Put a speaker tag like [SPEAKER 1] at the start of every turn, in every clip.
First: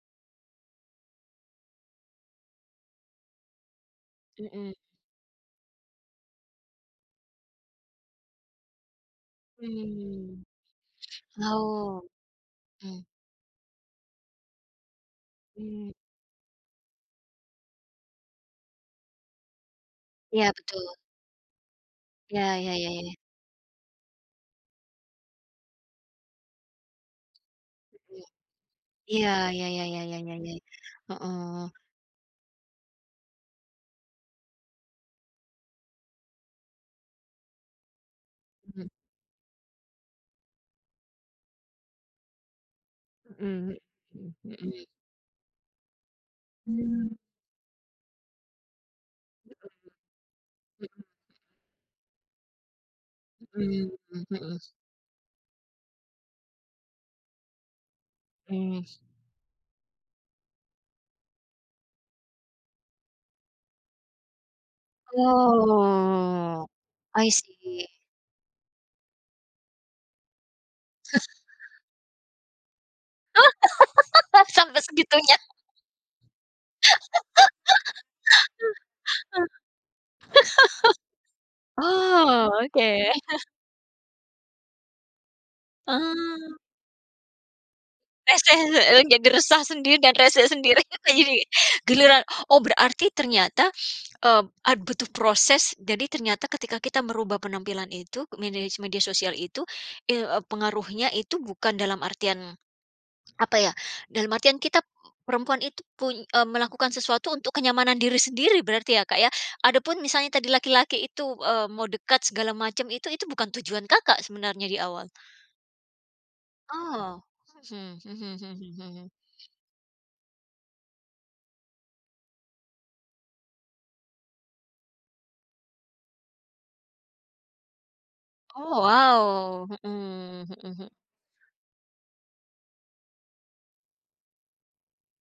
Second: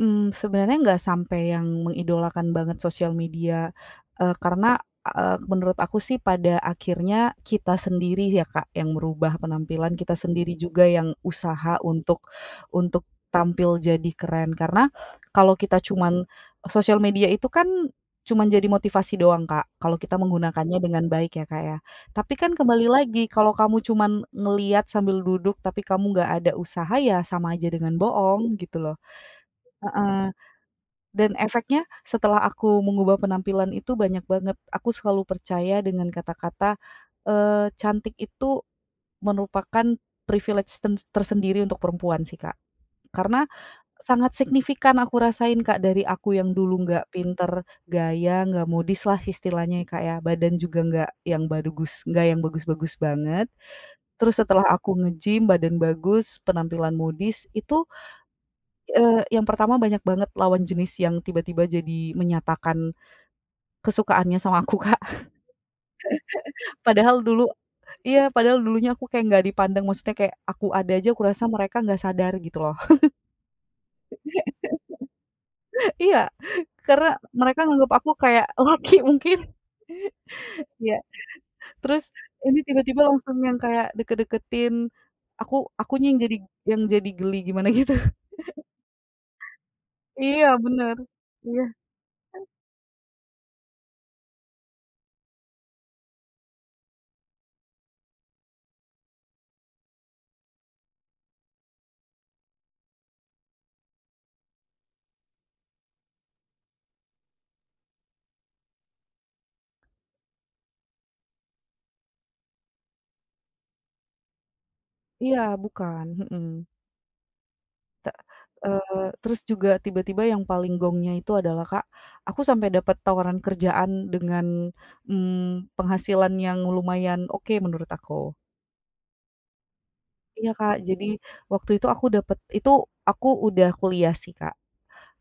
[SPEAKER 1] Mmm, sebenarnya enggak sampai yang mengidolakan banget sosial media, eee,
[SPEAKER 2] Mhm.
[SPEAKER 1] karena, eee, menurut aku sih pada akhirnya kita sendiri ya, Kak, yang merubah penampilan kita
[SPEAKER 2] Mmm,
[SPEAKER 1] sendiri juga yang usaha
[SPEAKER 2] oh,
[SPEAKER 1] untuk
[SPEAKER 2] mhm.
[SPEAKER 1] untuk tampil jadi keren. Karena kalau kita
[SPEAKER 2] Mmm.
[SPEAKER 1] cuman sosial media itu kan cuman jadi motivasi doang, Kak, kalau kita
[SPEAKER 2] Iya,
[SPEAKER 1] menggunakannya
[SPEAKER 2] betul.
[SPEAKER 1] dengan baik ya, Kak, ya. Tapi
[SPEAKER 2] Iya
[SPEAKER 1] kan
[SPEAKER 2] ya
[SPEAKER 1] kembali
[SPEAKER 2] ya ya.
[SPEAKER 1] lagi kalau kamu cuman ngelihat sambil duduk tapi kamu nggak ada usaha ya sama aja dengan
[SPEAKER 2] Mhm.
[SPEAKER 1] boong gitu loh
[SPEAKER 2] Ya ya ya ya ya
[SPEAKER 1] heeh,
[SPEAKER 2] ya,
[SPEAKER 1] dan
[SPEAKER 2] heeh.
[SPEAKER 1] efeknya setelah aku mengubah penampilan itu banyak banget aku selalu percaya dengan kata-kata, eee, cantik itu
[SPEAKER 2] Mhm.
[SPEAKER 1] merupakan privilege ten tersendiri untuk perempuan sih, Kak. Karena
[SPEAKER 2] Mhm mhm
[SPEAKER 1] sangat
[SPEAKER 2] mhm.
[SPEAKER 1] signifikan aku rasain, Kak, dari aku yang dulu nggak
[SPEAKER 2] Mmm.
[SPEAKER 1] pinter gaya, nggak modis lah istilahnya ya, Kak, ya, badan juga
[SPEAKER 2] Mhm.
[SPEAKER 1] nggak bad yang bagus-bagus banget.
[SPEAKER 2] Mhm
[SPEAKER 1] Terus
[SPEAKER 2] mhm.
[SPEAKER 1] setelah aku nge-gym badan bagus penampilan modis itu,
[SPEAKER 2] Mmm.
[SPEAKER 1] eee, yang pertama banyak banget lawan jenis yang tiba-tiba jadi menyatakan kesukaannya sama aku, Kak.
[SPEAKER 2] Oh,
[SPEAKER 1] Padahal
[SPEAKER 2] i
[SPEAKER 1] dulu
[SPEAKER 2] see.
[SPEAKER 1] iya padahal dulunya aku kayak nggak dipandang maksudnya, kayak aku ada aja kurasa mereka nggak sadar gitu loh.
[SPEAKER 2] Oh sampai segitunya.
[SPEAKER 1] Iya, karena mereka anggap aku kayak laki mungkin. Ya, terus
[SPEAKER 2] Oh,
[SPEAKER 1] ini
[SPEAKER 2] oke.
[SPEAKER 1] tiba-tiba langsung yang kayak deket-deketin, aku akunya yang jadi
[SPEAKER 2] Oh.
[SPEAKER 1] yang jadi geli gimana gitu.
[SPEAKER 2] Rese [unintelligible] jadi resah sendiri dan rese
[SPEAKER 1] Iya
[SPEAKER 2] sendiri
[SPEAKER 1] bener,
[SPEAKER 2] jadi
[SPEAKER 1] iya.
[SPEAKER 2] giliran oh, berarti ternyata, eee, butuh proses jadi ternyata ketika kita merubah penampilan itu medi media sosial itu i pengaruhnya itu bukan dalam artian, apa ya, dalam artian kita p perempuan itu, pun eee, melakukan sesuatu untuk kenyamanan diri sendiri berarti ya, Kak, ya. Adapun misalnya tadi laki-laki itu, eee, mau dekat segala macam itu itu bukan tujuan, Kakak, sebenarnya di awal.
[SPEAKER 1] Iya bukan, mhm.
[SPEAKER 2] Oh, mhm
[SPEAKER 1] Tek
[SPEAKER 2] mhm
[SPEAKER 1] eee,
[SPEAKER 2] mhm.
[SPEAKER 1] terus juga tiba-tiba yang paling gongnya itu adalah, Kak, aku sampai dapet tawaran kerjaan dengan, mmm, penghasilan yang lumayan oke menurut aku.
[SPEAKER 2] Oh wow, mhm
[SPEAKER 1] Iya,
[SPEAKER 2] mhm
[SPEAKER 1] Kak,
[SPEAKER 2] mhm.
[SPEAKER 1] jadi waktu itu aku dapet itu aku udah kuliah sih, Kak.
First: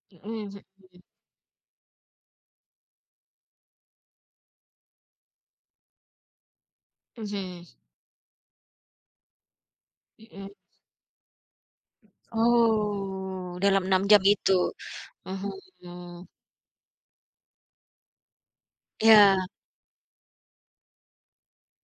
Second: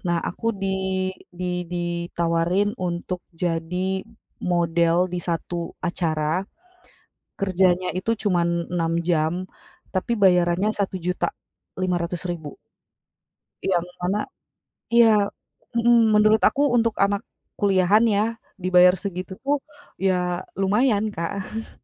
[SPEAKER 1] Nah,
[SPEAKER 2] Mhm
[SPEAKER 1] aku
[SPEAKER 2] mhm
[SPEAKER 1] di
[SPEAKER 2] mhm.
[SPEAKER 1] di ditawarin untuk jadi model di satu acara,
[SPEAKER 2] Mhm.
[SPEAKER 1] kerjanya itu cuman 6 jam tapi
[SPEAKER 2] Mhm.
[SPEAKER 1] bayarannya Rp1.500.000
[SPEAKER 2] Oh, dalam
[SPEAKER 1] Yang
[SPEAKER 2] 6
[SPEAKER 1] mana
[SPEAKER 2] jam itu,
[SPEAKER 1] iya,
[SPEAKER 2] mhm,
[SPEAKER 1] mhm,
[SPEAKER 2] mmm.
[SPEAKER 1] menurut aku untuk anak kuliahan ya dibayar segitu
[SPEAKER 2] Iya.
[SPEAKER 1] pun ya lumayan, Kak.